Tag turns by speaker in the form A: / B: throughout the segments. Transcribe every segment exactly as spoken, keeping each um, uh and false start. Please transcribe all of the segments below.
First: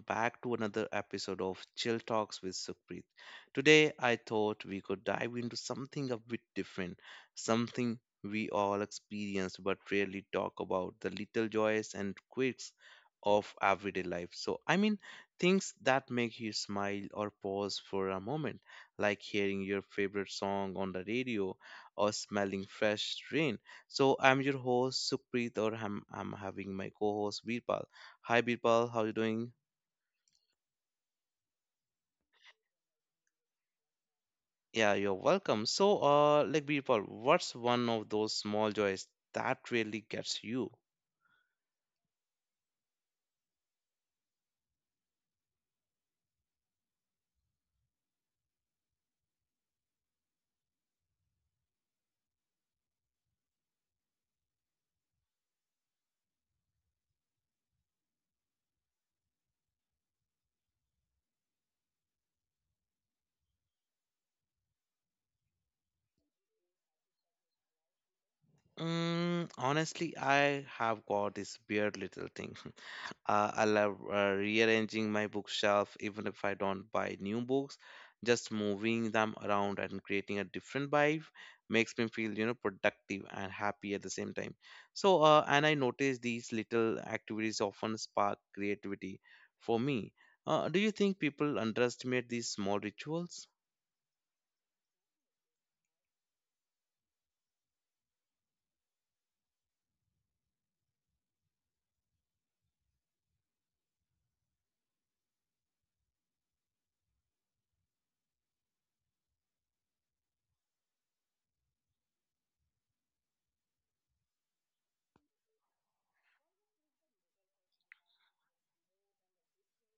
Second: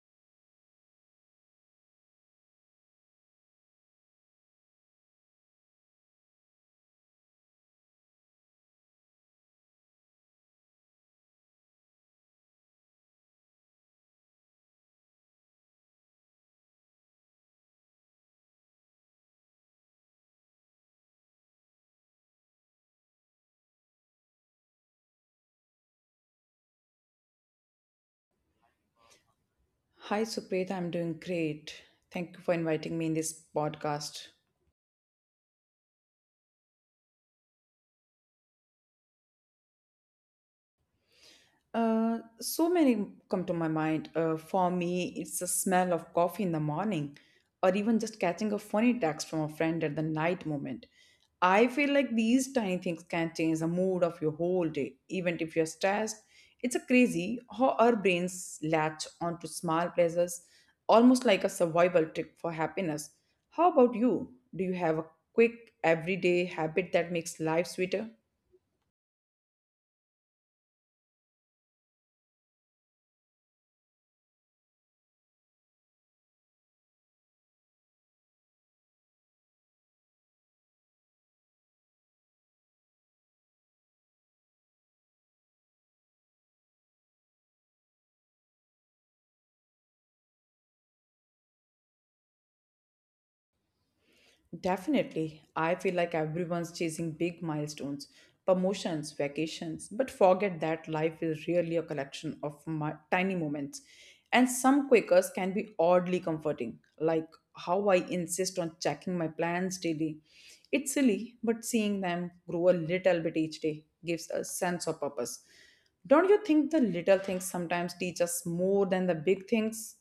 A: back to another episode of Chill Talks with Sukhpreet. Today, I thought we could dive into something a bit different, something we all experience but rarely talk about the little joys and quirks of everyday life. So, I mean, things that make you smile or pause for a moment, like hearing your favorite song on the radio or smelling fresh rain. So, I'm your host, Sukhpreet, or I'm, I'm having my co host, Virpal. Hi Birpal, how you doing?
B: Hi, Supreet. I'm doing great. Thank you for inviting me in this podcast.
A: Yeah, you're welcome. So, uh, like Birpal, what's one of those small joys that really gets you?
B: Uh, so many come to my mind. Uh, for me, it's the smell of coffee in the morning, or even just catching a funny text from a friend at the night moment. I feel like these tiny things can change the mood of your whole day, even if you're stressed. It's a crazy how our brains latch onto small pleasures, almost like a survival trick for happiness. How about you? Do you have a quick everyday habit that makes life sweeter?
A: Mm, honestly, I have got this weird little thing. Uh, I love uh, rearranging my bookshelf, even if I don't buy new books. Just moving them around and creating a different vibe makes me feel, you know, productive and happy at the same time. So, uh, and I notice these little activities often spark creativity for me. Uh, do you think people underestimate these small rituals?
B: Definitely. I feel like everyone's chasing big milestones, promotions, vacations, but forget that life is really a collection of mi- tiny moments. And some Quakers can be oddly comforting, like how I insist on checking my plans daily. It's silly, but seeing them grow a little bit each day gives a sense of purpose. Don't you think the little things sometimes teach us more than the big things?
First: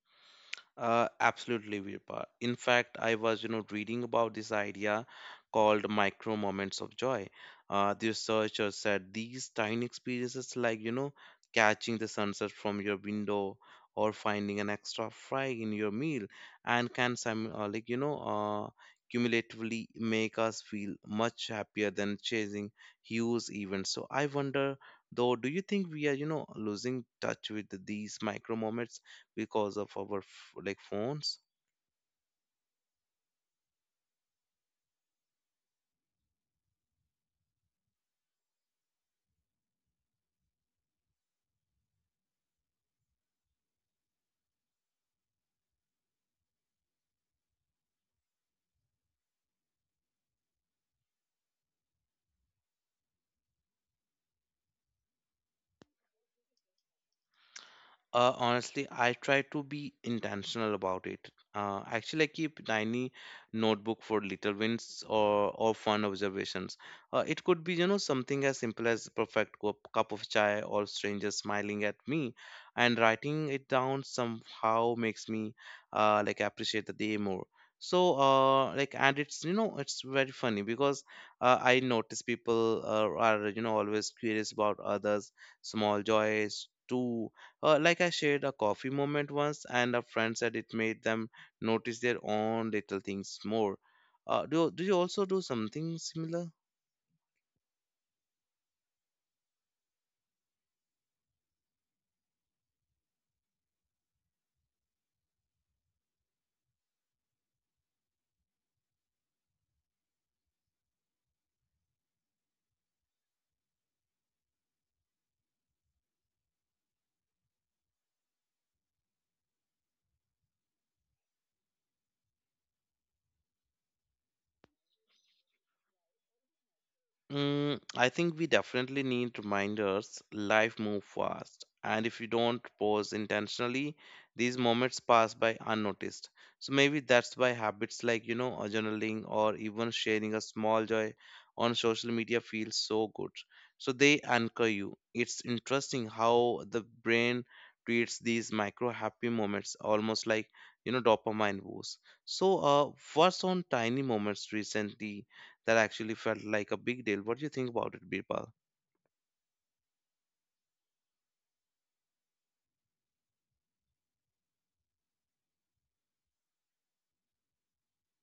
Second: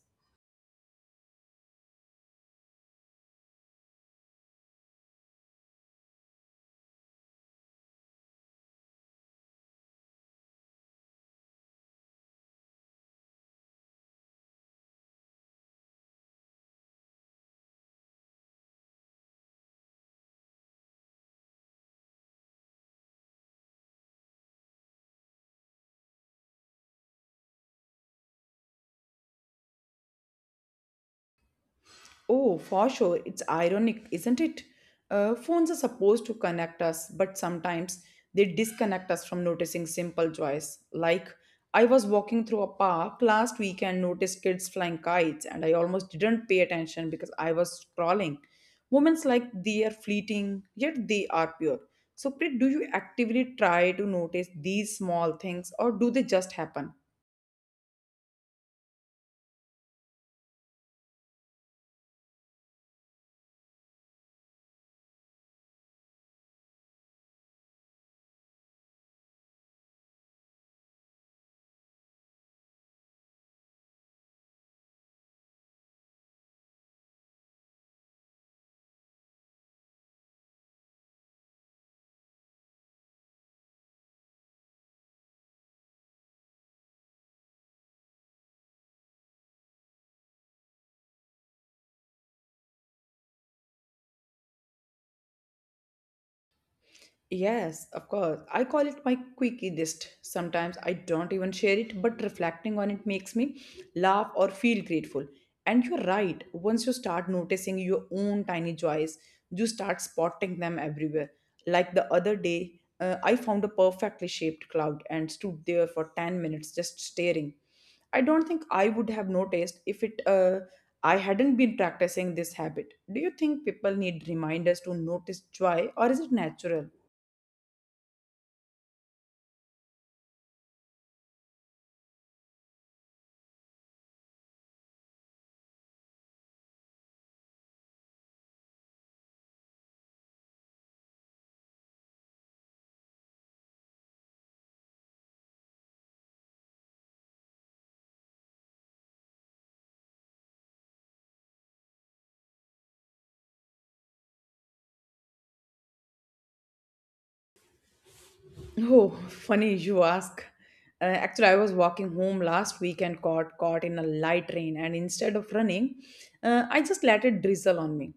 A: Uh, absolutely, Virpa. In fact, I was, you know, reading about this idea called micro moments of joy. Uh, the researchers said these tiny experiences, like, you know, catching the sunset from your window or finding an extra fry in your meal, and can, sim- uh, like, you know, uh, cumulatively make us feel much happier than chasing huge events. So I wonder, though, do you think we are, you know, losing touch with these micro moments, because of our f- like phones?
B: Oh, for sure. It's ironic, isn't it? Uh, phones are supposed to connect us, but sometimes they disconnect us from noticing simple joys. Like, I was walking through a park last week and noticed kids flying kites, and I almost didn't pay attention because I was scrolling. Moments like they are fleeting, yet they are pure. So, Prit, do you actively try to notice these small things, or do they just happen?
A: Uh, honestly, I try to be intentional about it. Uh, actually, I keep a tiny notebook for little wins or or fun observations. Uh, it could be, you know, something as simple as perfect cup, cup of chai or strangers smiling at me, and writing it down somehow makes me uh, like appreciate the day more. So, uh, like, and it's you know, it's very funny because uh, I notice people uh, are you know always curious about others' small joys too, uh, like I shared a coffee moment once, and a friend said it made them notice their own little things more. Uh, do, do you also do something similar?
B: Yes, of course. I call it my quickie list. Sometimes I don't even share it, but reflecting on it makes me laugh or feel grateful. And you're right, once you start noticing your own tiny joys, you start spotting them everywhere. Like the other day, uh, I found a perfectly shaped cloud and stood there for ten minutes just staring. I don't think I would have noticed if it uh, I hadn't been practicing this habit. Do you think people need reminders to notice joy or is it natural?
A: Mm, I think we definitely need reminders. Life moves fast, and if you don't pause intentionally, these moments pass by unnoticed. So maybe that's why habits like, you know, a journaling or even sharing a small joy on social media feels so good. So they anchor you. It's interesting how the brain treats these micro happy moments almost like, you know, dopamine boosts. So, uh, what's on tiny moments recently that actually felt like a big deal? What do you think about it, Birpal?
B: Oh, funny you ask. Uh, actually, I was walking home last week and got caught in a light rain, and instead of running, uh, I just let it drizzle on me.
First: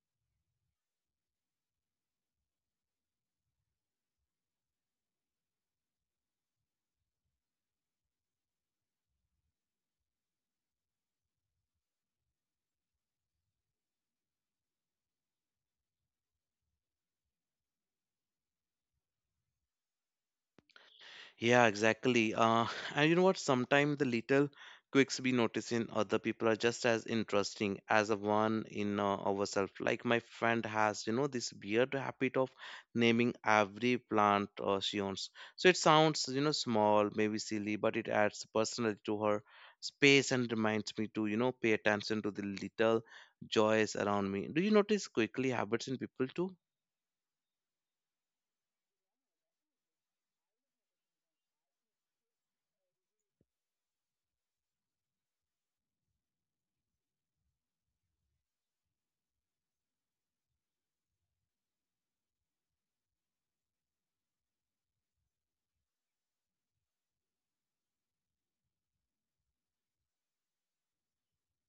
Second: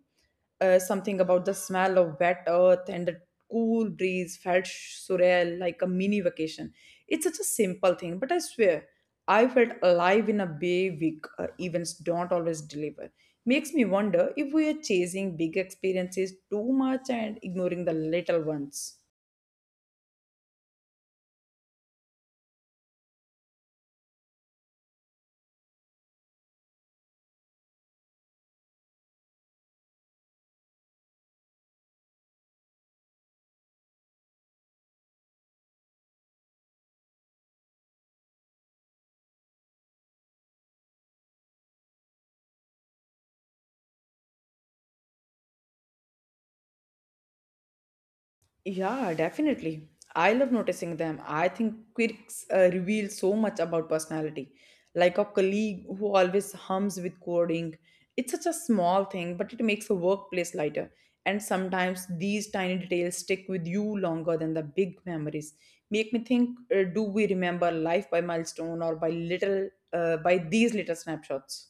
B: Uh, something about the smell of wet earth and the cool breeze felt surreal, like a mini vacation. It's such a simple thing, but I swear, I felt alive in a way week uh, events don't always deliver. Makes me wonder if we are chasing big experiences too much and ignoring the little ones.
A: Yeah, exactly. Uh, and you know what? Sometimes the little quirks we notice in other people are just as interesting as the one in uh, ourselves. Like my friend has, you know, this weird habit of naming every plant uh, she owns. So it sounds, you know, small, maybe silly, but it adds personality to her space and reminds me to, you know, pay attention to the little joys around me. Do you notice quickly habits in people too?
B: Yeah, definitely. I love noticing them. I think quirks uh, reveal so much about personality. Like a colleague who always hums with coding. It's such a small thing, but it makes a workplace lighter. And sometimes these tiny details stick with you longer than the big memories. Make me think, uh, do we remember life by milestone or by little uh, by these little snapshots?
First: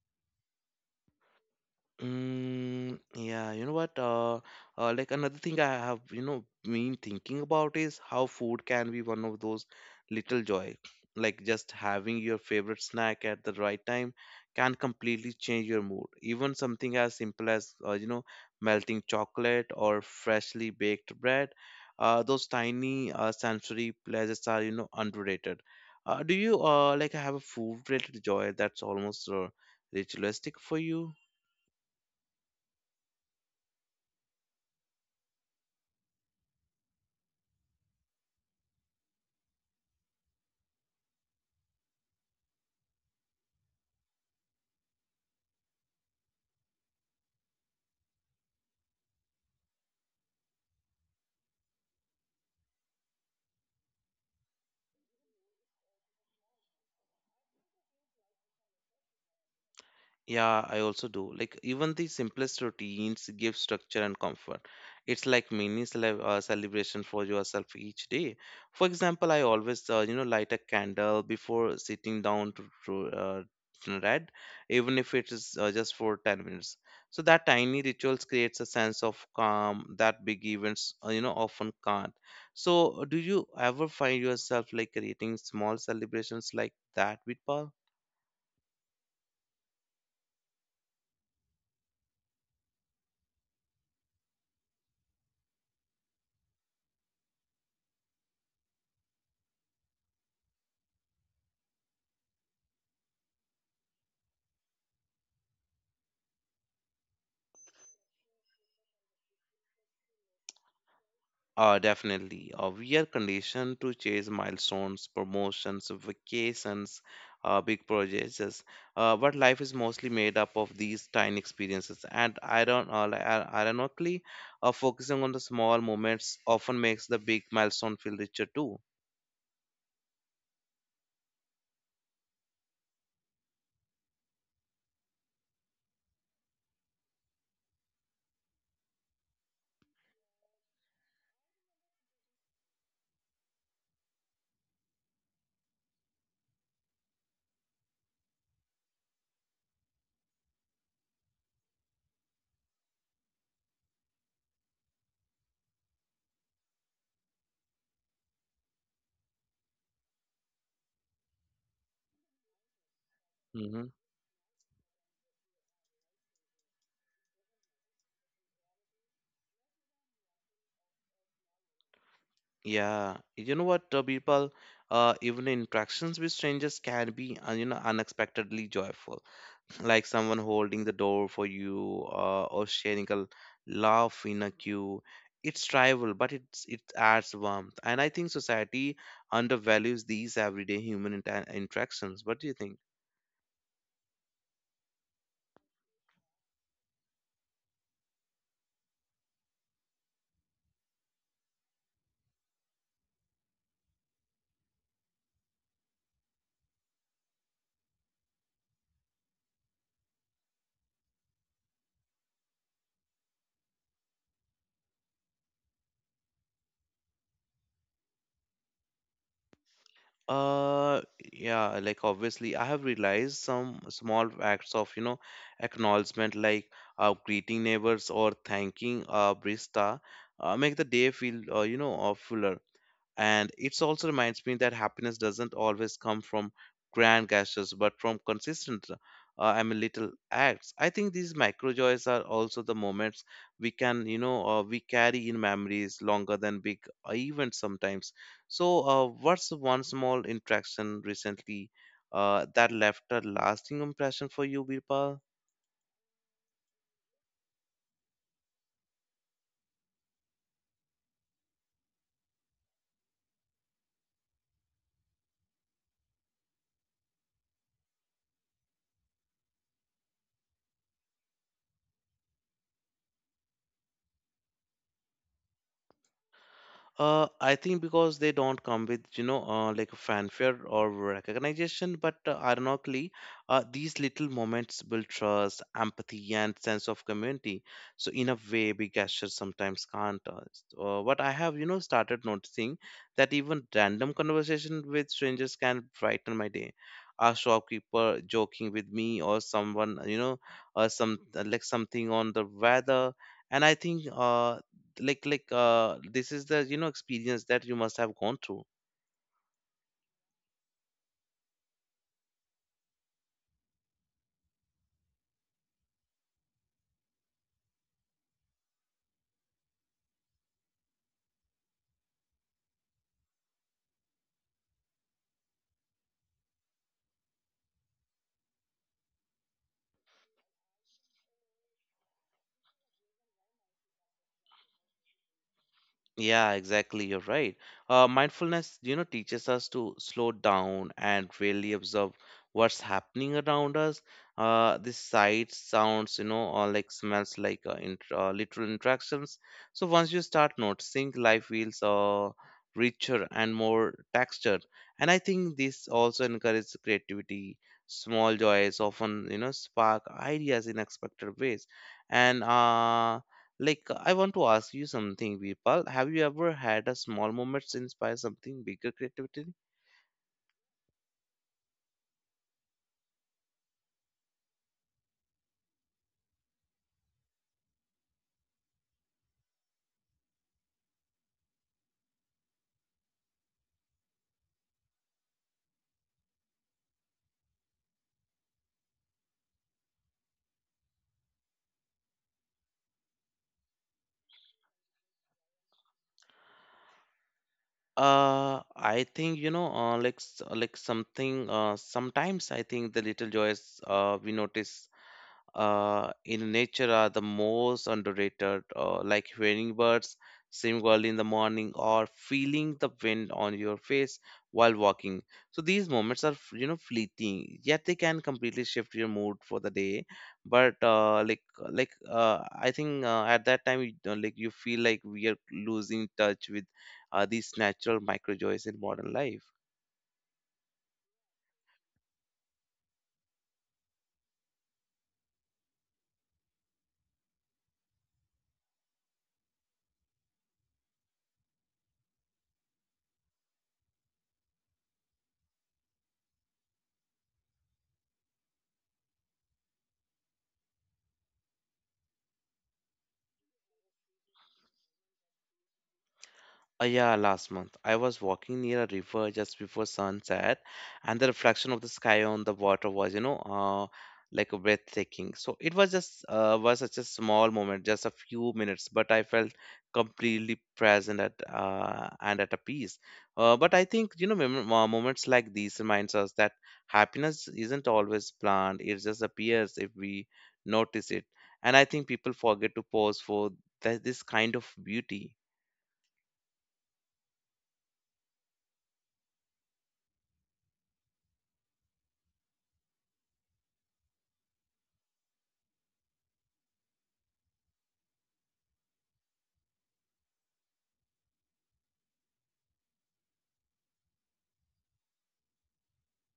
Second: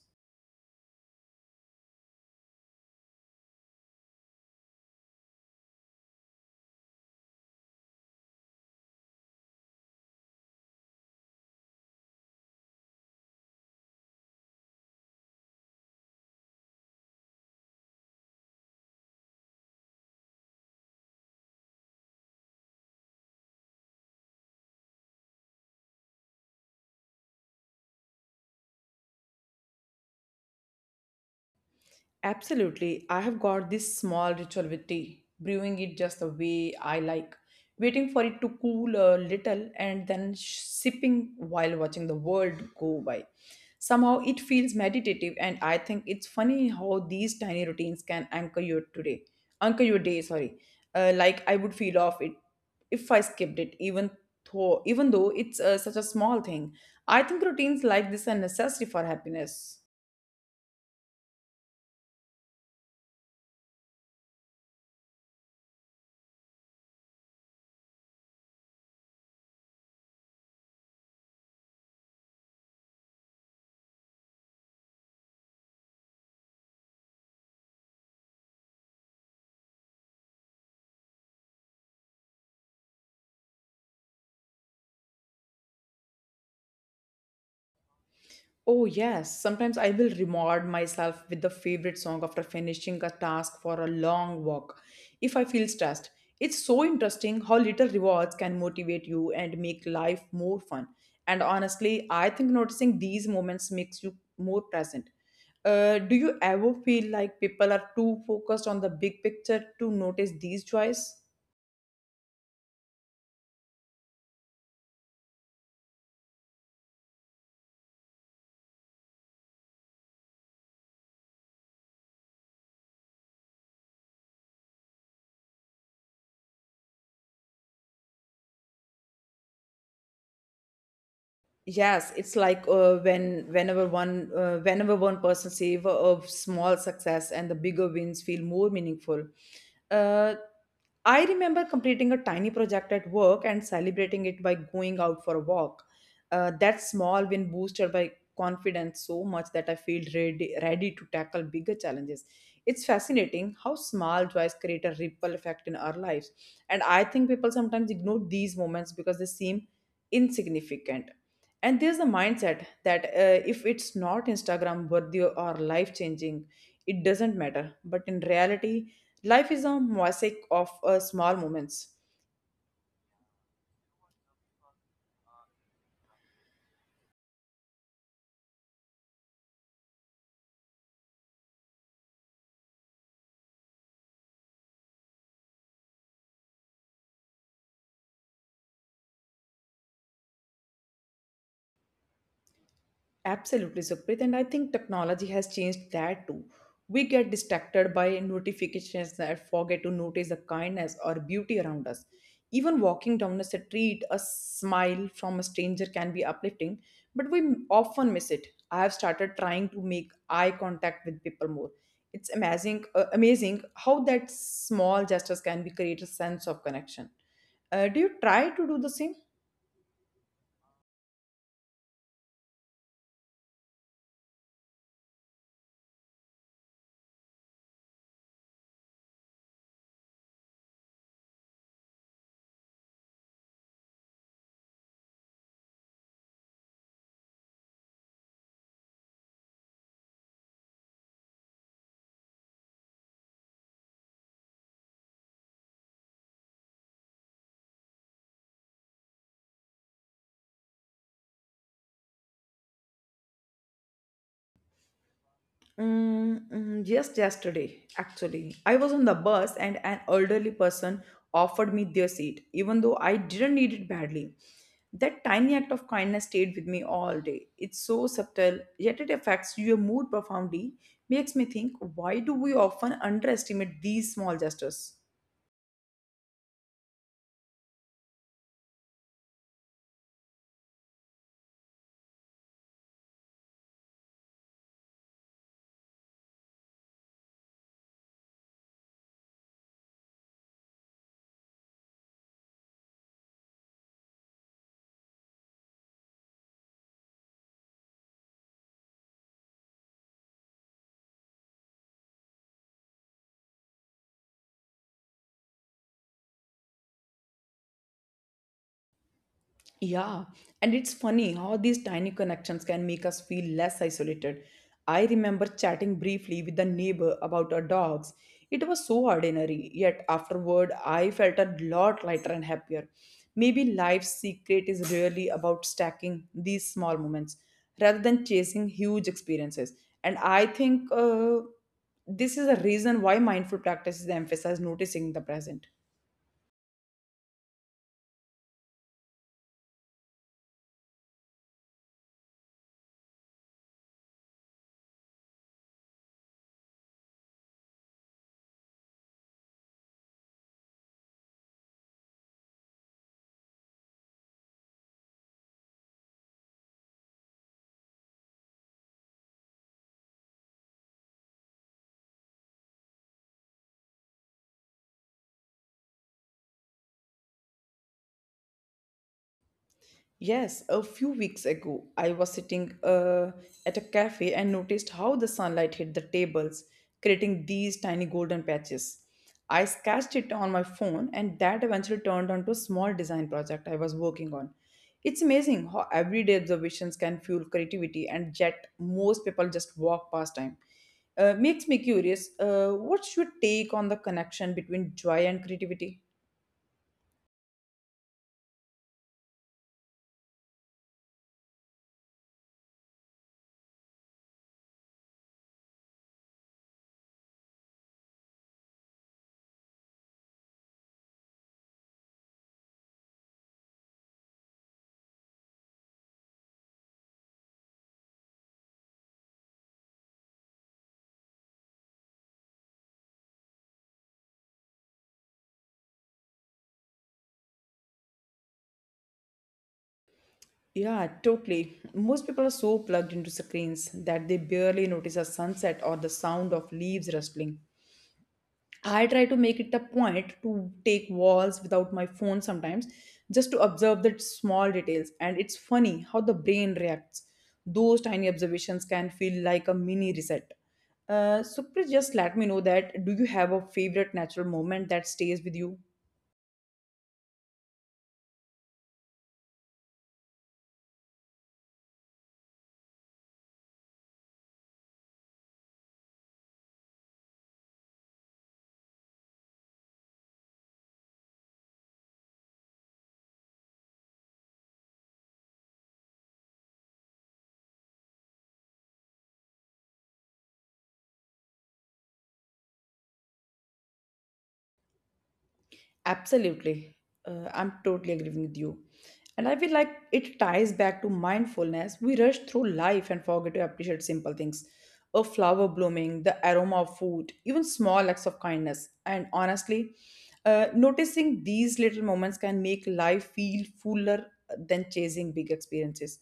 A: Mm, yeah, you know what? Uh, uh, like another thing I have, you know, been thinking about is how food can be one of those little joy. Like just having your favorite snack at the right time can completely change your mood. Even something as simple as, uh, you know, melting chocolate or freshly baked bread, uh, those tiny uh, sensory pleasures are, you know, underrated. Uh, do you uh, like have a food-related joy that's almost uh, ritualistic for you?
B: Absolutely. I have got this small ritual with tea, brewing it just the way I like, waiting for it to cool a little and then sh- sipping while watching the world go by. Somehow it feels meditative and I think it's funny how these tiny routines can anchor your today, anchor your day, sorry. Uh, like I would feel off it if I skipped it, even though even though it's uh, such a small thing. I think routines like this are necessary for happiness.
A: Yeah, I also do. Like even the simplest routines give structure and comfort. It's like mini cele- uh, celebration for yourself each day. For example, I always uh, you know light a candle before sitting down to, to uh, to read, even if it is uh, just for ten minutes. So that tiny rituals creates a sense of calm that big events uh, you know often can't. So uh, do you ever find yourself like creating small celebrations like that with
B: Oh, yes. Sometimes I will reward myself with the favorite song after finishing a task for a long walk if I feel stressed. It's so interesting how little rewards can motivate you and make life more fun. And honestly, I think noticing these moments makes you more present. Uh, do you ever feel like people are too focused on the big picture to notice these joys?
A: Uh, definitely. Uh, we are conditioned to chase milestones, promotions, vacations, uh, big projects. Yes. Uh, but life is mostly made up of these tiny experiences. And iron, uh, li- uh, ironically, uh, focusing on the small moments often makes the big milestone feel richer too.
B: Yes, it's like uh, when whenever one uh, whenever one person savor of small success and the bigger wins feel more meaningful. Uh, I remember completing a tiny project at work and celebrating it by going out for a walk. Uh, that small win boosted my confidence so much that I feel ready, ready to tackle bigger challenges. It's fascinating how small joys create a ripple effect in our lives. And I think people sometimes ignore these moments because they seem insignificant. And there's the mindset that uh, if
A: Hmm.
B: it's not Instagram worthy or life changing, it doesn't matter. But in reality, life is a mosaic of uh, small moments.
A: Yeah. You know what, uh, people? Uh, even interactions with strangers can be, uh, you know, unexpectedly joyful, like someone holding the door for you uh, or sharing a l- laugh in a queue. It's tribal but it's it adds warmth, and I think society undervalues these everyday human inter- interactions. What do you think?
B: Absolutely, Sukrit. And I think technology has changed that too. We get distracted by notifications and forget to notice the kindness or beauty around us. Even walking down a street, a smile from a stranger can be uplifting, but we often miss it. I have started trying to make eye contact with people more. It's amazing, uh, amazing how that small gestures can be create a sense of connection. Uh, do you try to do the same?
A: uh yeah, like obviously I have realized some small acts of you know acknowledgement, like uh, greeting neighbors or thanking a barista uh, make the day feel uh, you know uh, fuller. And it also reminds me that happiness doesn't always come from grand gestures, but from consistent, uh, I mean, little acts. I think these micro joys are also the moments we can, you know, uh, we carry in memories longer than big events sometimes. So, uh, what's one small interaction recently uh, that left a lasting impression for you, Birpal?
B: Mm, mm, just yesterday, actually, I was on the bus and an elderly person offered me their seat, even though I didn't need it badly. That tiny act of kindness stayed with me all day. It's so subtle, yet it affects your mood profoundly. Makes me think, why do we often underestimate these small gestures?
A: Uh, I think because they don't come with, you know, uh, like a fanfare or recognition, but uh, ironically, uh, these little moments build trust, empathy, and sense of community. So, in a way, big gestures sometimes can't. Uh, s- uh, what I have, you know, started noticing that even random conversation with strangers can brighten my day. A shopkeeper joking with me, or someone, you know, uh, some uh, like something on the weather, and I think uh, like like uh this is the you know experience that you must have gone through.
B: Yeah, and it's funny how these tiny connections can make us feel less isolated. I remember chatting briefly with a neighbor about our dogs. It was so ordinary, yet afterward I felt a lot lighter and happier. Maybe life's secret is really about stacking these small moments rather than chasing huge experiences. And I think uh, this is a reason why mindful practices emphasize noticing the present.
A: Yeah, exactly. You're right. Uh, mindfulness, you know, teaches us to slow down and really observe what's happening around us. Uh, the sights, sounds, you know, or like smells, like uh, int uh, literal interactions. So once you start noticing, life feels uh, richer and more textured. And I think this also encourages creativity. Small joys often, you know, spark ideas in unexpected ways. And uh, like, uh, I want to ask you something, Vipal. Have you ever had a small moments inspire something bigger creativity?
B: Yes, a few weeks ago, I was sitting uh, at a cafe and noticed how the sunlight hit the tables, creating these tiny golden patches. I sketched it on my phone, and that eventually turned onto a small design project I was working on. It's amazing how everyday observations can fuel creativity, and yet most people just walk past time. Uh, makes me curious. Uh, what's your take on the connection between joy and creativity?
A: Uh, I think you know, uh, like s- uh, like something. Uh, sometimes I think the little joys uh, we notice uh, in nature are the most underrated. Uh, like hearing birds sing early in the morning or feeling the wind on your face while walking. So these moments are f- you know fleeting, yet they can completely shift your mood for the day. But uh, like like uh, I think uh, at that time you, don't- like you feel like we are losing touch with are these natural micro joys in modern life.
B: Yeah, totally. Most people are so plugged into screens that they barely notice a sunset or the sound of leaves rustling. I try to make it a point to take walks without my phone sometimes just to observe the small details. And it's funny how the brain reacts. Those tiny observations can feel like a mini reset. Uh, so please just let me know that do you have a favorite natural moment that stays with you?
A: Uh, yeah, last month I was walking near a river just before sunset, and the reflection of the sky on the water was, you know, uh, like breathtaking. So it was just uh, was such a small moment, just a few minutes, but I felt completely present at uh, and at a peace. Uh, but I think you know mem- uh, moments like these reminds us that happiness isn't always planned; it just appears if we notice it. And I think people forget to pause for th- this kind of beauty.
B: Absolutely. Uh, I'm totally agreeing with you. And I feel like it ties back to mindfulness. We rush through life and forget to appreciate simple things. A flower blooming, the aroma of food, even small acts of kindness. And honestly, uh, noticing these little moments can make life feel fuller than chasing big experiences.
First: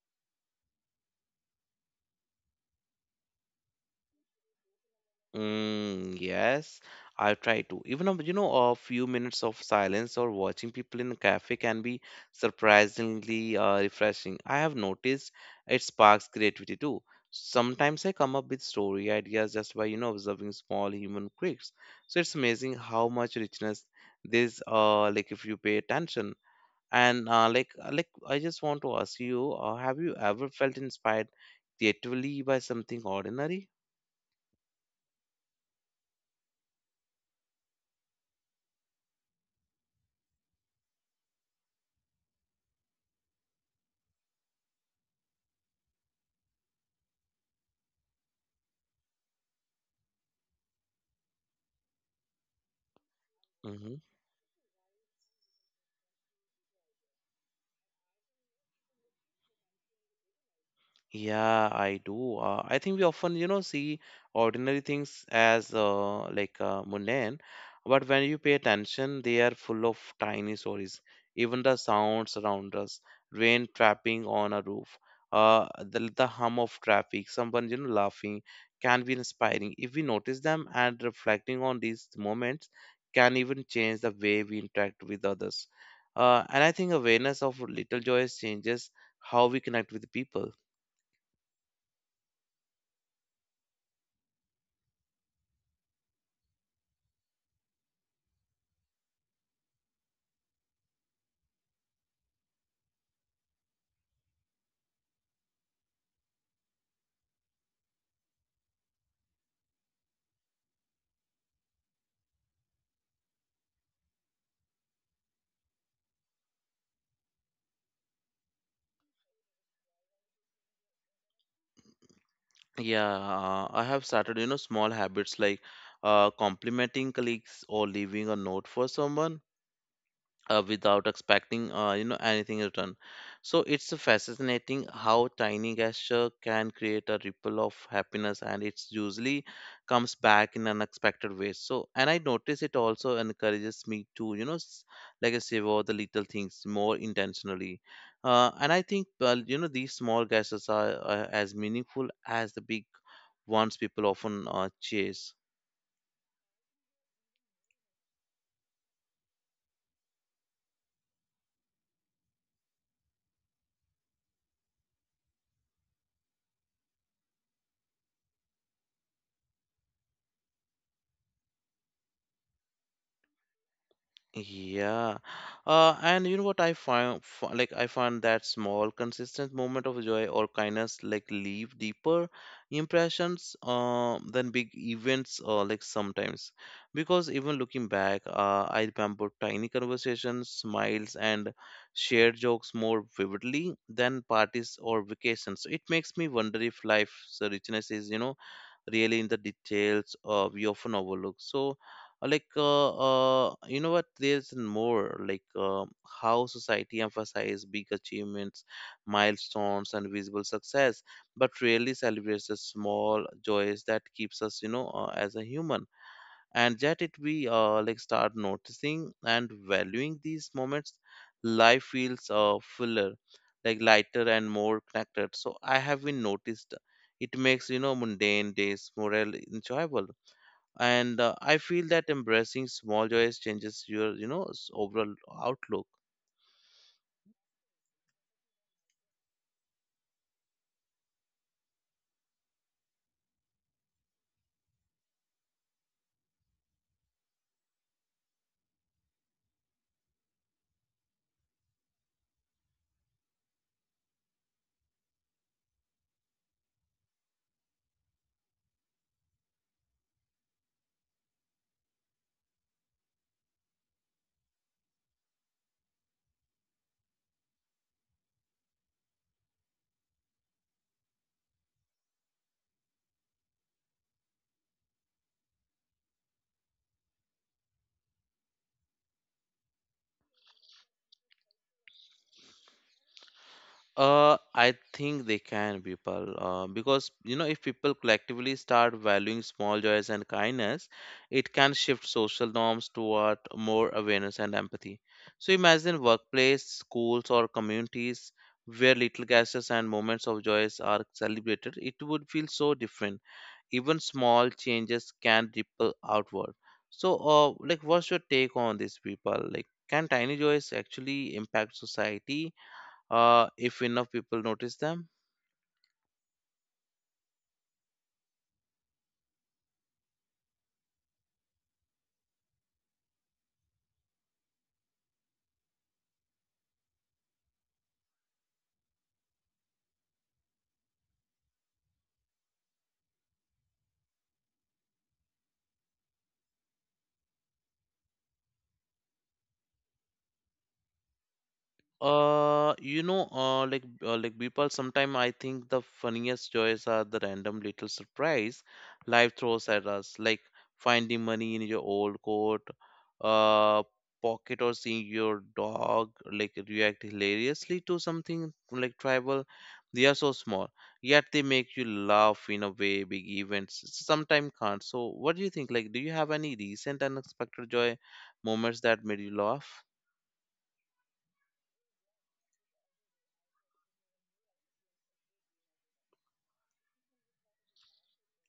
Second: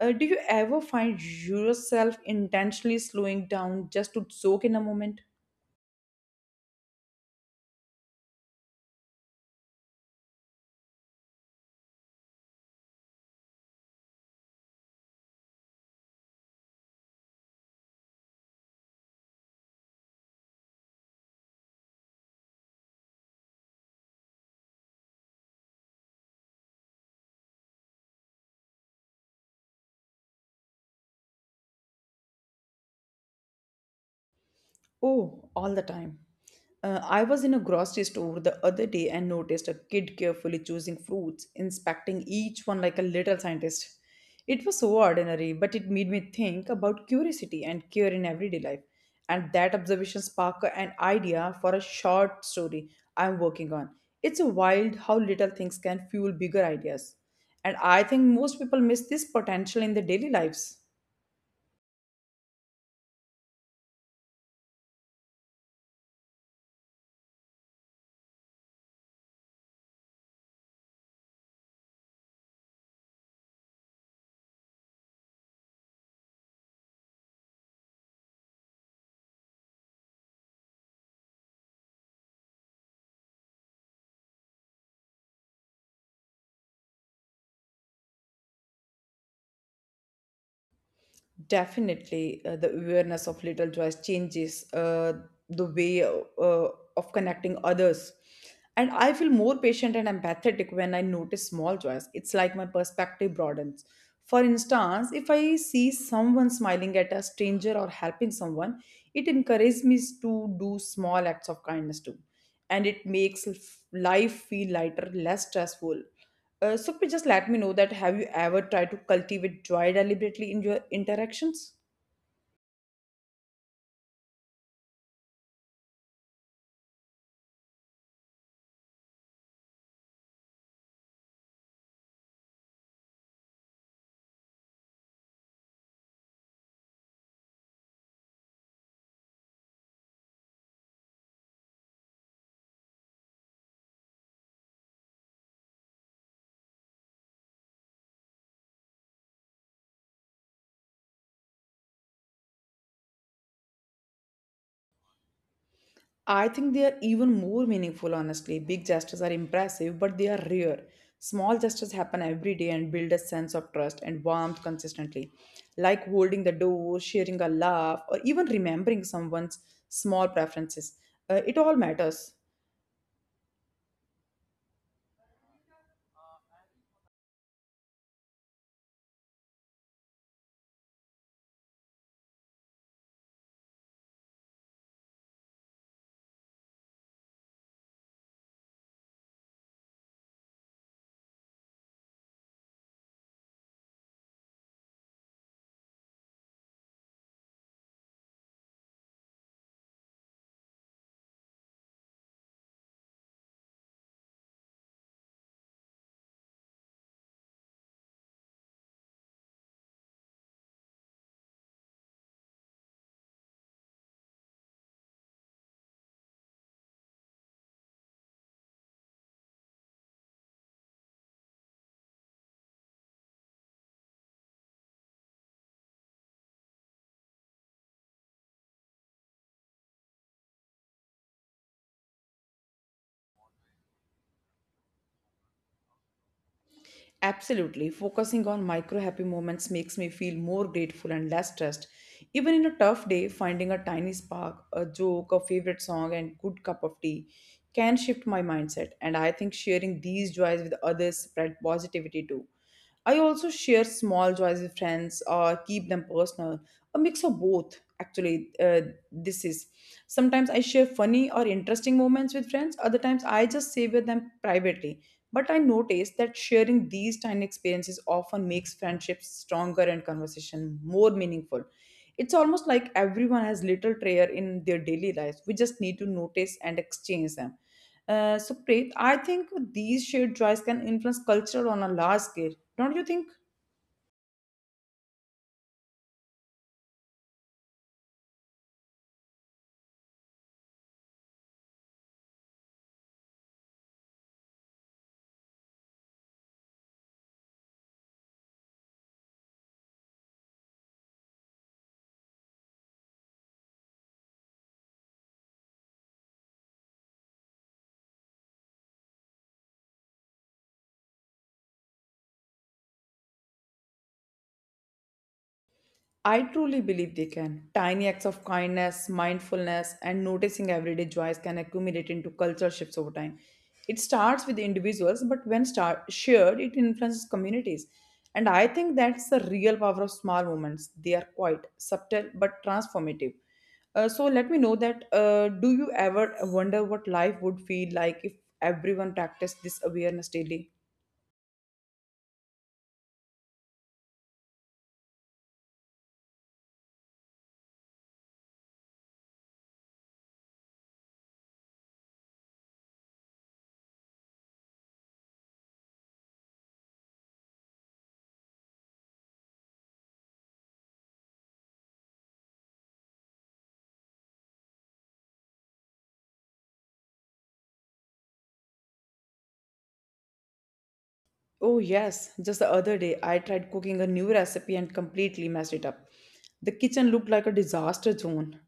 B: Uh, do you ever find yourself intentionally slowing down just to soak in a moment?
A: Mm, yes, I try to. Even a- you know, a few minutes of silence or watching people in a cafe can be surprisingly uh, refreshing. I have noticed it sparks creativity too. Sometimes I come up with story ideas just by you know observing small human quirks. So it's amazing how much richness this uh like if you pay attention. And uh, like uh, like I just want to ask you, uh, have you ever felt inspired creatively by something ordinary?
B: Oh, all the time. Uh, I was in a grocery store the other day and noticed a kid carefully choosing fruits, inspecting each one like a little scientist. It was so ordinary, but it made me think about curiosity and care in everyday life. And that observation sparked an idea for a short story I'm working on.
A: Mm-hmm.
B: It's wild how little things can fuel bigger ideas. And I think most people miss this potential in their daily lives.
A: Yeah, I do. Uh, I think we often, you know, see ordinary things as uh, like uh, mundane, but when you pay attention, they are full of tiny stories. Even the sounds around us, rain trapping on a roof, uh, the, the hum of traffic, someone, you know, laughing can be inspiring. If we notice them and reflecting on these moments can even change the way we interact with others. Uh, and I think awareness of little joys changes how we connect with people.
B: Definitely, uh, the awareness of little joys changes uh, the way uh, of connecting others. And I feel more patient and empathetic when I notice small joys. It's like my perspective broadens. For instance, if I see someone smiling at a stranger or helping someone, it encourages me to do small acts of kindness too. And it makes life feel lighter, less stressful. Uh, so please just let me know that have you ever tried to cultivate joy deliberately in your interactions?
A: Yeah, uh, I have started, you know, small habits like uh, complimenting colleagues or leaving a note for someone uh, without expecting, uh, you know, anything in return. So it's fascinating how tiny gesture can create a ripple of happiness, and it's usually comes back in unexpected ways. So, and I notice it also encourages me to, you know, s- like I say, all the little things more intentionally. Uh, and I think, well, you know, these small gestures are uh, as meaningful as the big ones people often uh, chase.
B: I think they are even more meaningful, honestly. Big gestures are impressive, but they are rare. Small gestures happen every day and build a sense of trust and warmth consistently, like holding the door, sharing a laugh, or even remembering someone's small preferences. Uh, it all matters.
A: Yeah, uh, and you know what I find, fi- like I find that small, consistent moment of joy or kindness like leave deeper impressions uh, than big events. Uh, like sometimes, because even looking back, uh, I remember tiny conversations, smiles, and shared jokes more vividly than parties or vacations. It makes me wonder if life's richness is, you know, really in the details uh, we often overlook. So like uh, uh, you know what, there's more like uh, how society emphasizes big achievements, milestones, and visible success, but rarely celebrates the small joys that keeps us, you know, uh, as a human. And yet, it we uh, like, start noticing and valuing these moments, life feels uh, fuller, like lighter and more connected. So I have been noticed it makes, you know, mundane days more enjoyable. And uh, I feel that embracing small joys changes your, you know, s- overall outlook.
B: Absolutely. Focusing on micro happy moments makes me feel more grateful and less stressed. Even in a tough day, finding a tiny spark, a joke, a favorite song, and good cup of tea can shift my mindset. And I think sharing these joys with others spread positivity too. I also share small joys with friends or keep them personal. A mix of both, actually, uh, this is. Sometimes I share funny or interesting moments with friends, other times I just savor them privately but I noticed that sharing these tiny experiences often makes friendships stronger and conversation more meaningful. It's almost like everyone has little treasure in their daily lives. We just need to notice and exchange them. Uh, so, Preet, I think these shared joys can influence culture on a large scale. Don't you think?
A: uh I think they can, people, uh, because, you know, if people collectively start valuing small joys and kindness, it can shift social norms toward more awareness and empathy. So imagine workplace, schools, or communities where little gestures and moments of joys are celebrated, it would feel so different. Even small changes can ripple outward. So, uh, like, what's your take on this, people? Like, can tiny joys actually impact society uh, if enough people notice them?
B: I truly believe they can. Tiny acts of kindness, mindfulness, and noticing everyday joys can accumulate into culture shifts over time. It starts with individuals, but when start, shared, it influences communities. And I think that's the real power of small moments. They are quite subtle but transformative. Uh, so let me know that uh, do you ever wonder what life would feel like if everyone practiced this awareness daily?
A: Uh, you know, uh, like uh, like, people. Sometimes I think the funniest joys are the random little surprise life throws at us, like finding money in your old coat, uh, pocket, or seeing your dog like react hilariously to something like tribal. They are so small, yet they make you laugh in a way big events sometimes can't. So, what do you think? Like, do you have any recent unexpected joy moments that made you laugh?
B: Oh, yes. Just the other day, I tried cooking a new recipe and completely messed it up. The kitchen looked like a disaster zone.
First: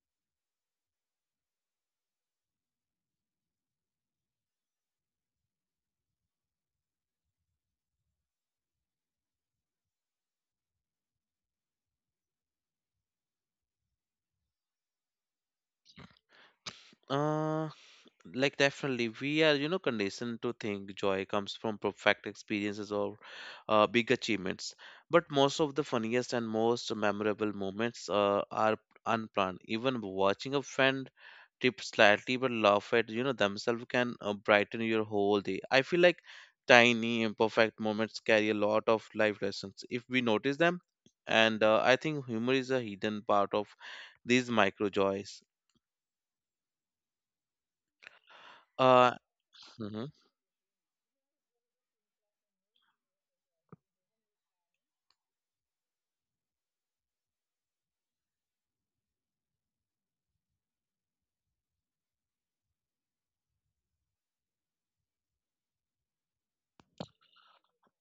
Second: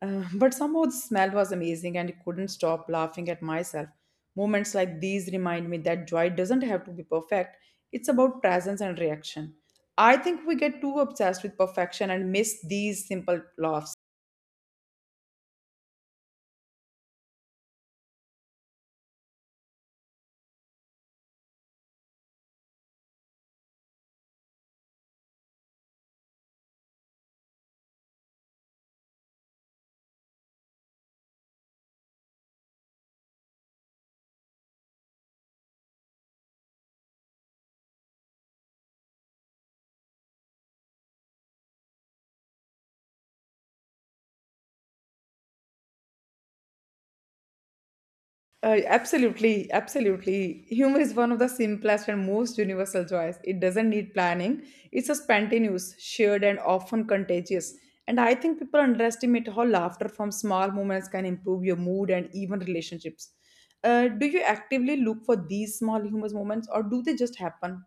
B: Uh, but somehow the smell was amazing and I couldn't stop laughing at myself. Moments like these remind me that joy doesn't have to be perfect, it's about presence and reaction. I think we get too obsessed with perfection and miss these simple laughs.
A: Uh, like definitely we are, you know, conditioned to think joy comes from perfect experiences or uh, big achievements, but most of the funniest and most memorable moments uh, are unplanned. Even watching a friend tip slightly but laugh at, you know, themselves can uh, brighten your whole day. I feel like tiny imperfect moments carry a lot of life lessons if we notice them. And uh, I think humor is a hidden part of these micro joys.
B: Uh,
A: uh,
B: absolutely,
A: mhm.
B: absolutely. Humor is one of the simplest and most universal joys. It doesn't need planning. It's a spontaneous, shared, and often contagious. And I think people underestimate how laughter from small moments can improve your mood and even relationships. Uh, do you actively look for these small humorous moments, or do they just happen?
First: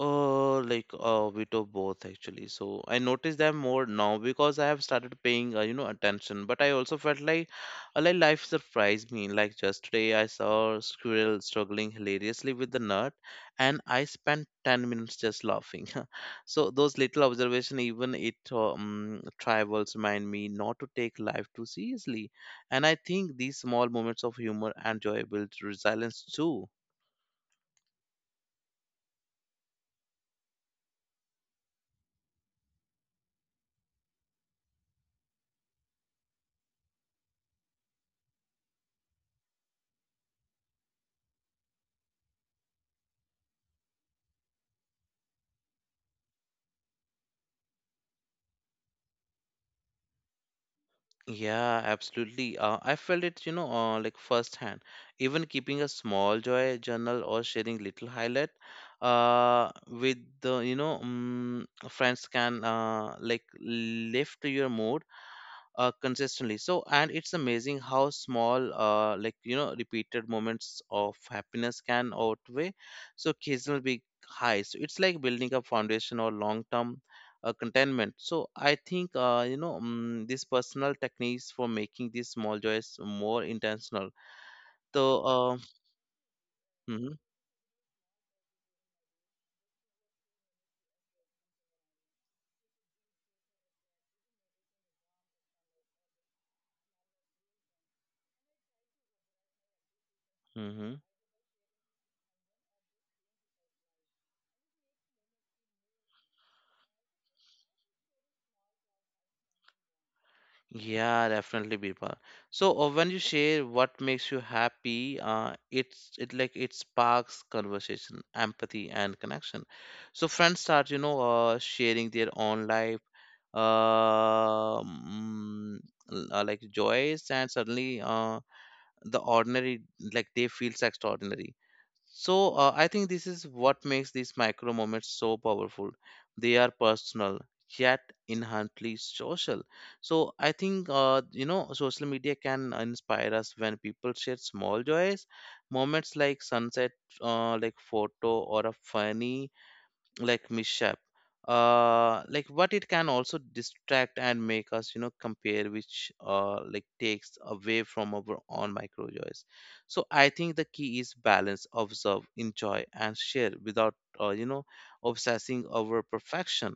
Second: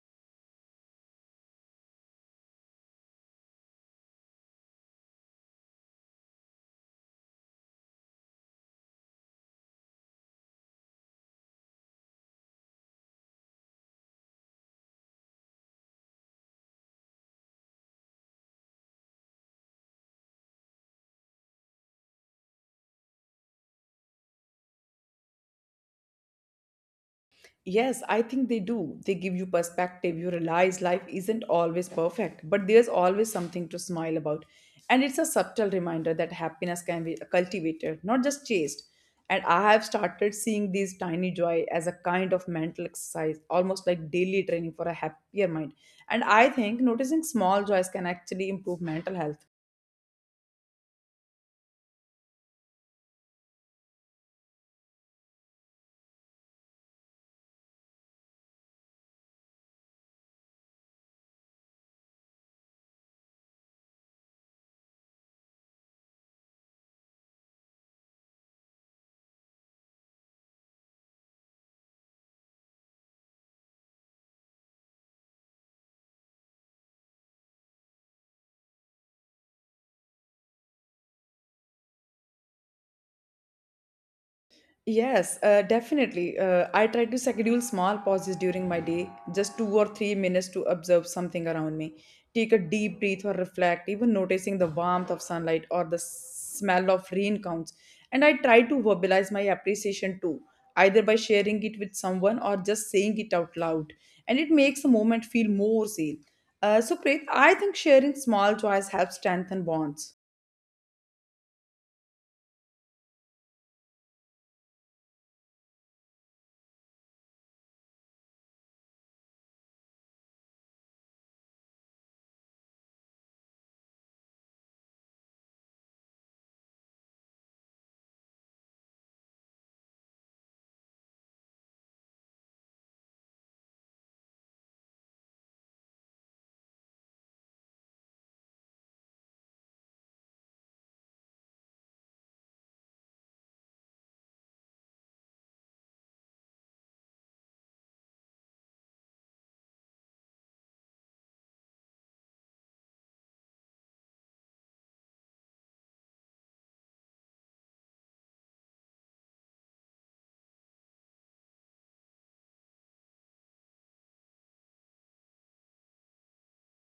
A: Uh, like a bit of both, actually. So I notice them more now because I have started paying, uh, you know, attention. But I also felt like, uh, like life surprised me. Like just today, I saw a squirrel struggling hilariously with the nut, and I spent ten minutes just laughing. So those little observation, even it um, travels, remind me not to take life too seriously. And I think these small moments of humor and joy build resilience too.
B: Yes, I think they do. They give you perspective. You realize life isn't always perfect, but there's always something to smile about. And it's a subtle reminder that happiness can be cultivated, not just chased. And I have started seeing these tiny joy as a kind of mental exercise, almost like daily training for a happier mind. And I think noticing small joys can actually improve mental health.
A: Yeah, absolutely. Uh, I felt it, you know, uh, like firsthand. Even keeping a small joy journal or sharing little highlight uh, with the, you know, um, friends can uh, like lift your mood uh, consistently. So, and it's amazing how small, uh, like, you know, repeated moments of happiness can outweigh so occasional big highs. So it's like building a foundation or long term uh, contentment. So I think, uh, you know, um, these personal techniques for making these small joys more intentional. so
B: Yes, uh,
A: uh,
B: definitely. Uh, I try to
A: mhm,
B: schedule small pauses during my day, just two or three minutes to observe something around me. Take a deep breath or reflect, even noticing the warmth of sunlight or the smell of rain counts. And I try to verbalize my appreciation too, either
A: mhm.
B: by sharing it with someone or just saying it out loud. And it makes the moment feel more real. Uh, so, Preet, I think sharing small joys helps strengthen bonds.
A: Yeah, definitely, Birpa. So uh, when you share what makes you happy, uh, it's it like it sparks conversation, empathy, and connection. So friends start, you know, uh, sharing their own life, uh, mm, l- uh, like joys, and suddenly, uh, the ordinary like they feels extraordinary. So uh, I think this is what makes these micro moments so powerful. They are personal yet inherently social. So I think uh, you know, social media can inspire us when people share small joys, moments like sunset, uh, like photo, or a funny like mishap, uh like, but it can also distract and make us, you know, compare, which uh like takes away from our own micro joys. So I think the key is balance: observe, enjoy, and share without, uh, you know, obsessing over perfection.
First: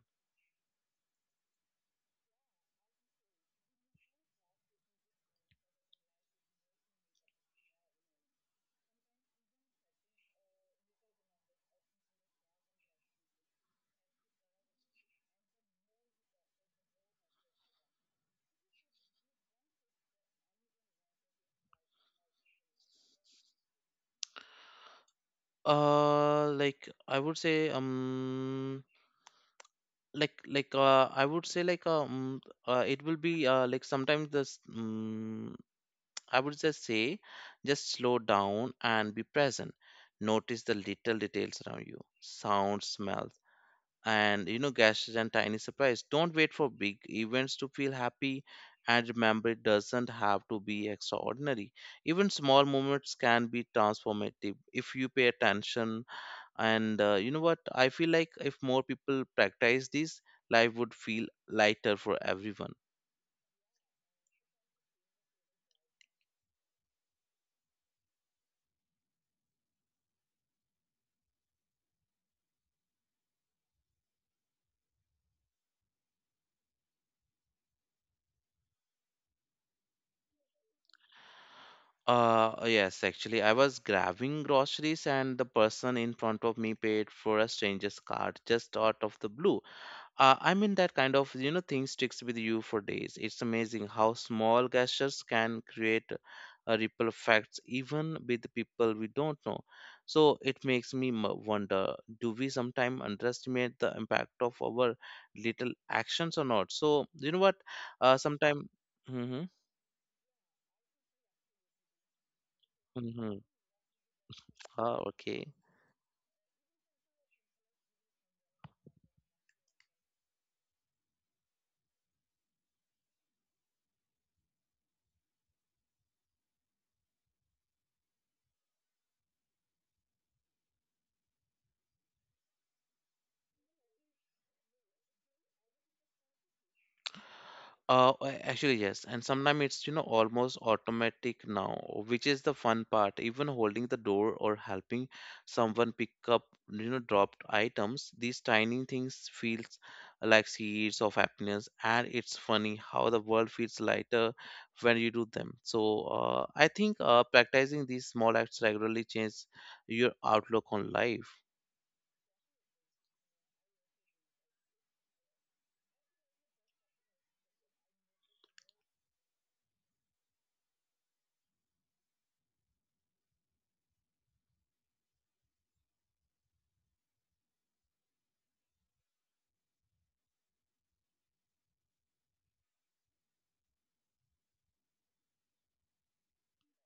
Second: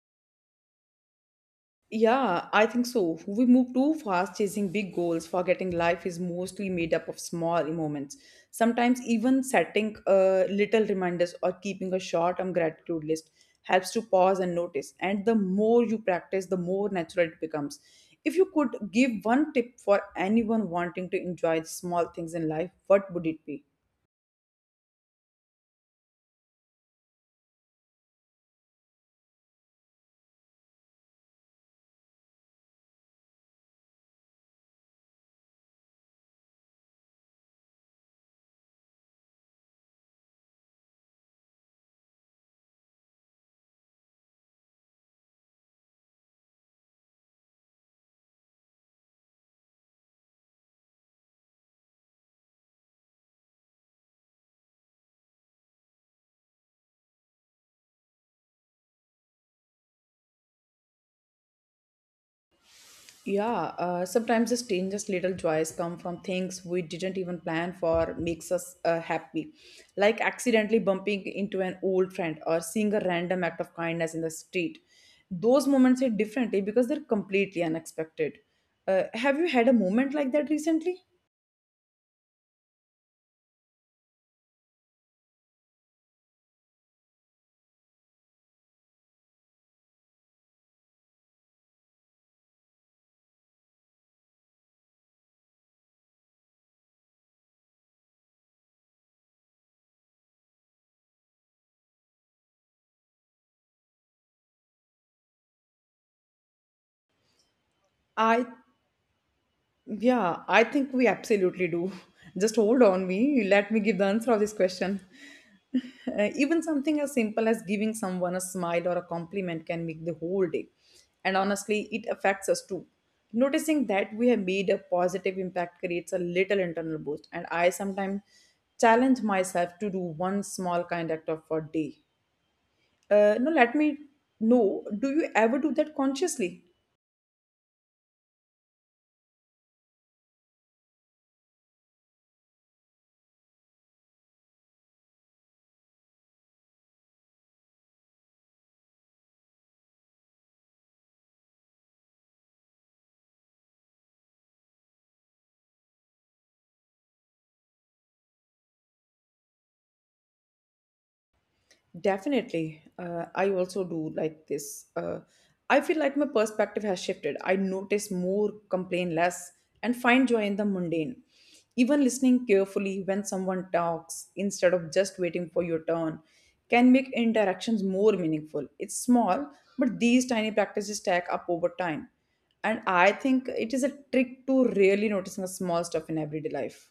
B: Yeah, I think so. We move too fast chasing big goals, forgetting life is mostly made up of small moments. Sometimes, even setting uh, little reminders or keeping a short term gratitude list helps to pause and notice. And the more you practice, the more natural it becomes. If you could give one tip for anyone wanting to enjoy the small things in life, what would it be?
A: Uh like I would say um like like uh, I would say like um uh, it will be uh, like sometimes this I would just say, just slow down and be present. Notice the little details around you: sounds, smells, and, you know, gestures and tiny surprise. Don't wait for big events to feel happy. And remember, it doesn't have to be extraordinary. Even small moments can be transformative if you pay attention. And uh, you know what? I feel like if more people practice this, life would feel lighter for everyone.
B: Yeah, uh, sometimes the strangest little joys come from things we didn't even plan for, makes us uh, happy. Like accidentally bumping into an old friend or seeing a random act of kindness in the street. Those moments hit differently because they're completely unexpected. Uh, have you had a moment like that recently?
A: Uh, yes, actually, I was grabbing groceries and the person in front of me paid for a stranger's card just out of the blue. Uh, I mean that kind of, you know, thing sticks with you for days. It's amazing how small gestures can create a ripple effects even with people we don't know. So it makes me m- wonder: do we sometimes underestimate the impact of our little actions or not? So you know what? Uh,
B: I
A: sometime. Mm-hmm,
B: Yeah, I think we absolutely do. Just hold on
A: mm-hmm.
B: me. Let me give the answer of this question.
A: Ah, okay.
B: Uh, even something as simple as giving someone a smile or a compliment can make the whole day. And honestly, it affects us too. Noticing that we have made a positive impact creates a little internal boost. And I sometimes challenge myself to do one small kind act of a day. Uh, now, let me know, do you ever do that consciously?
A: Uh, a- actually, yes, and sometimes it's, you know, almost automatic now, which is the fun part. Even holding the door or helping someone pick up, you know, dropped items, these tiny things feels like seeds of happiness, and it's funny how the world feels lighter when you do them. So uh, I think uh, practicing these small acts regularly changes your outlook on life.
B: Definitely. Uh, I also do like this. Uh, I feel like my perspective has shifted. I notice more, complain less, and find joy in the mundane. Even listening carefully when someone talks instead of just waiting for your turn can make interactions more meaningful. It's small, but these tiny practices stack up over time. And I think it is a trick to really noticing the small stuff in everyday life.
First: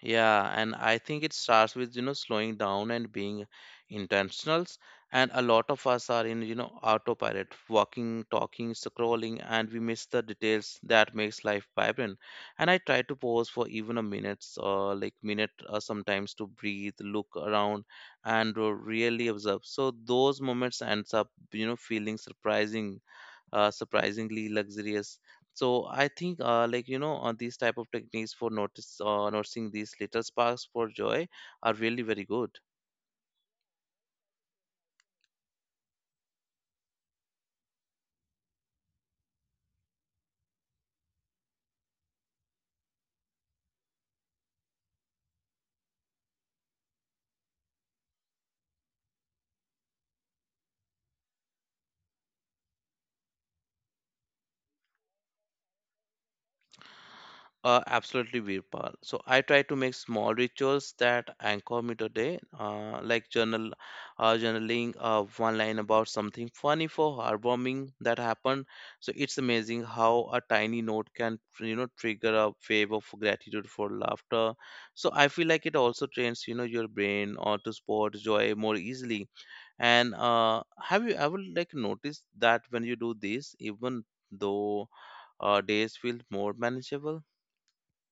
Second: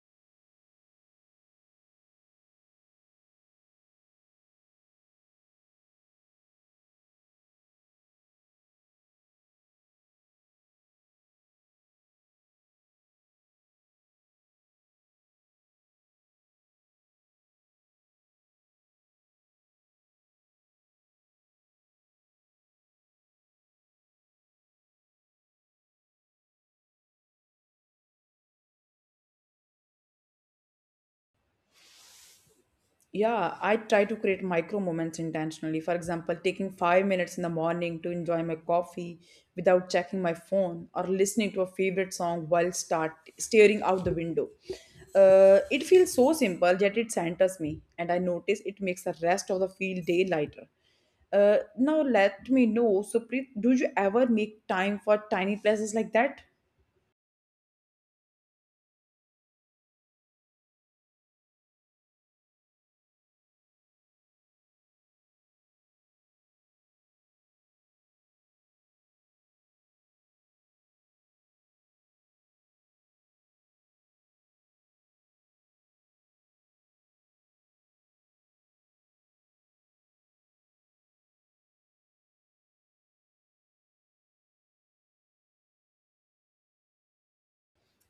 A: Yeah, and I think it starts with, you know, slowing down and being intentionals. And a lot of us are in, you know, autopilot, walking, talking, scrolling, and we miss the details that makes life vibrant. And I try to pause for even a minute, or like minute, uh, sometimes to breathe, look around, and uh, really observe. So those moments ends up, you know, feeling surprising uh, surprisingly luxurious. So I think, uh, like you know uh, these type of techniques for notice uh, noticing these little sparks for joy are really very good.
B: Yeah, I try to create micro moments intentionally. For example, taking five minutes in the morning to enjoy my coffee without checking my phone or listening to a favorite song while start staring out the window. Uh, it feels so simple, yet it centers me, and I notice it makes the rest of the field day lighter. Uh, now let me know, Suprit, do you ever make time for tiny places like that?
A: Uh, absolutely, Virpal. So I try to make small rituals that anchor me today, uh, like journal, uh, journaling, uh, one line about something funny for heartwarming that happened. So it's amazing how a tiny note can, you know, trigger a wave of gratitude for laughter. So I feel like it also trains, you know, your brain or to spot joy more easily. And uh, have you ever like noticed that when you do this, even though uh, days feel more manageable?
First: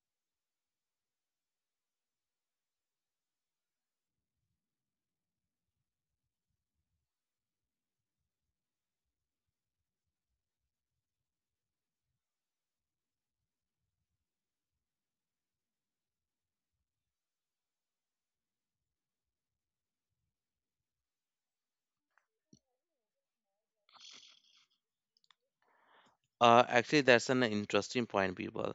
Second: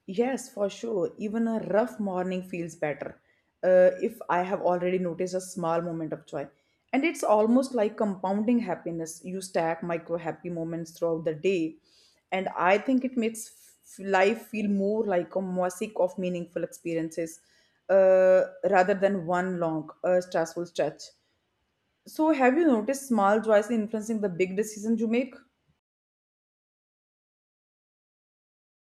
B: Yes, for sure. Even a rough morning feels better uh, if I have already noticed a small moment of joy. And it's almost like compounding happiness. You stack micro happy moments throughout the day. And I think it makes f- life feel more like a mosaic of meaningful experiences uh, rather than one long, uh, stressful stretch. So, have you noticed small joys influencing the big decisions you make?
A: Uh, actually, that's an interesting point, people.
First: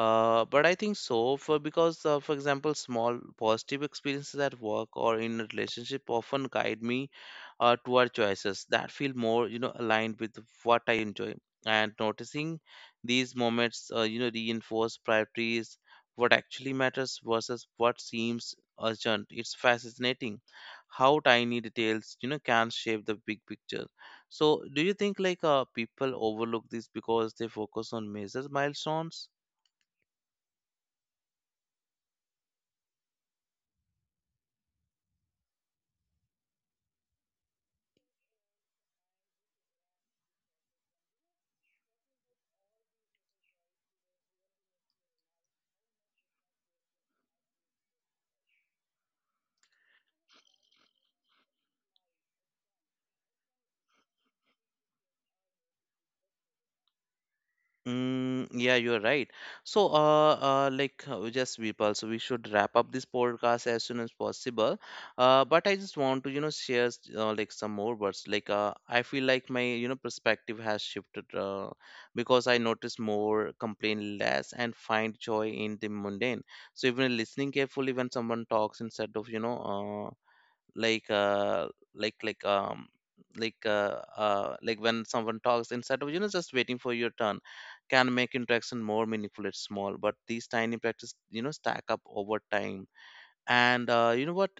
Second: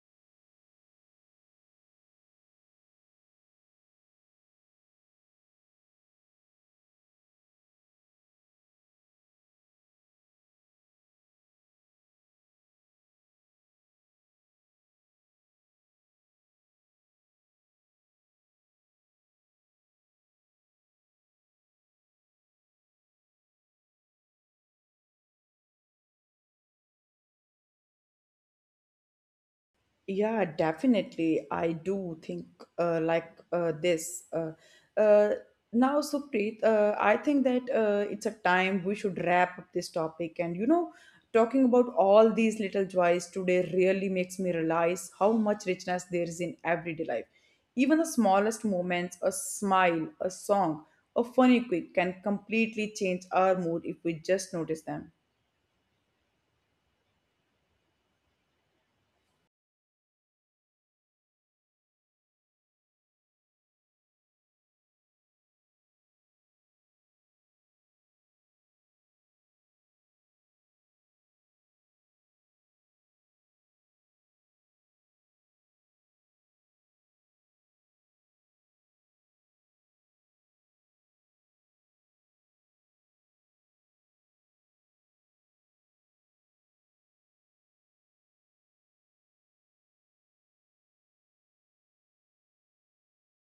A: Uh, but I think so for because, uh, for example, small positive experiences at work or in a relationship often guide me uh, toward choices that feel more, you know, aligned with what I enjoy. And noticing these moments, uh, you know, reinforce priorities, what actually matters versus what seems urgent. It's fascinating how tiny details, you know, can shape the big picture. So, do you think like uh, people overlook this because they focus on major milestones?
B: Yeah, definitely. I do think uh, like uh, this. Uh, uh, Now, Supreet, uh, I think that uh, it's a time we should wrap up this topic. And you know, talking about all these little joys today really makes me realize how much richness there is in everyday life. Even the smallest moments, a smile, a song, a funny quip can completely change our mood if we just notice them.
A: Mm, yeah, you're right. So, uh, uh, like, uh, just Vipal, so we should wrap up this podcast as soon as possible. Uh, but I just want to, you know, share s- uh, like some more words. Like, uh, I feel like my, you know, perspective has shifted uh, because I notice more, complain less, and find joy in the mundane. So, even listening carefully when someone talks instead of, you know, uh, like uh like like um like uh, uh like when someone talks instead of, you know, just waiting for your turn, can make interaction more meaningful. It's small, but these tiny practice, you know, stack up over time. And uh, you know what,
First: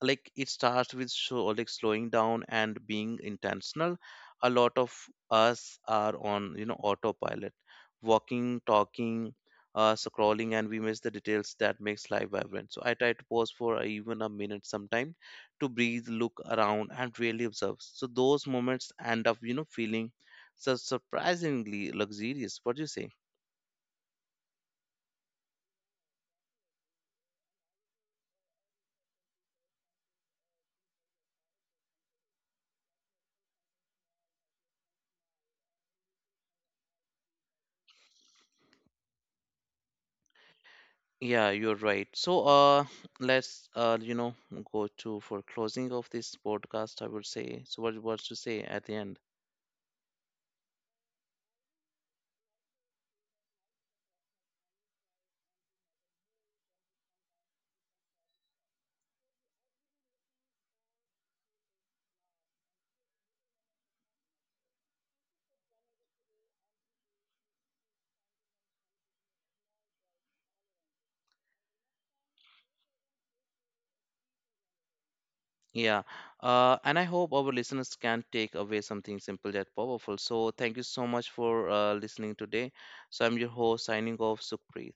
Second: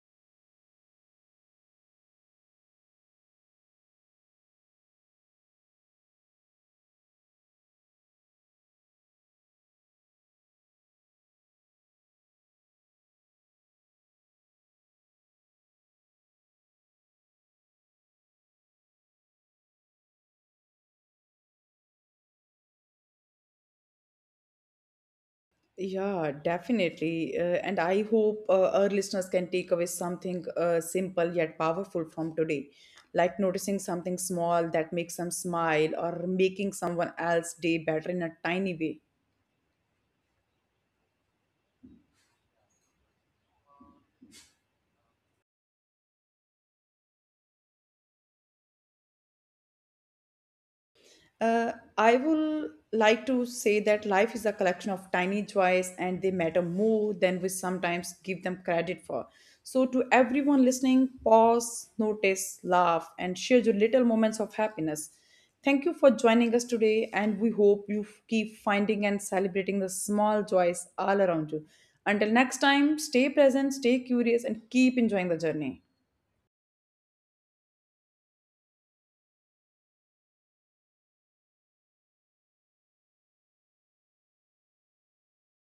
A: like it starts with so like slowing down and being intentional. A lot of us are on, you know, autopilot, walking, talking, uh, scrolling, and we miss the details that makes life vibrant. So I try to pause for even a minute sometime to breathe, look around, and really observe. So those moments end up, you know, feeling so surprisingly luxurious. What do you say?
B: Yeah, definitely. Uh, and I hope uh, our listeners can take away something uh, simple yet powerful from today, like noticing something small that makes them smile or making someone else's day better in a tiny way.
A: Yeah, you're right. So, uh, let's uh, you know, go to for closing of this podcast. I would say. So, what what to say at the end?
B: Uh, I will like to say that life is a collection of tiny joys and they matter more than we sometimes give them credit for. So, to everyone listening, pause, notice, laugh, and share your little moments of happiness. Thank you for joining us today, and we hope you f- keep finding and celebrating the small joys all around you. Until next time, stay present, stay curious, and keep enjoying the journey.
A: Yeah. Uh, and I hope our listeners can take away something simple yet powerful. So, thank you so much for uh, listening today. So, I'm your host signing off, Sukhpreet.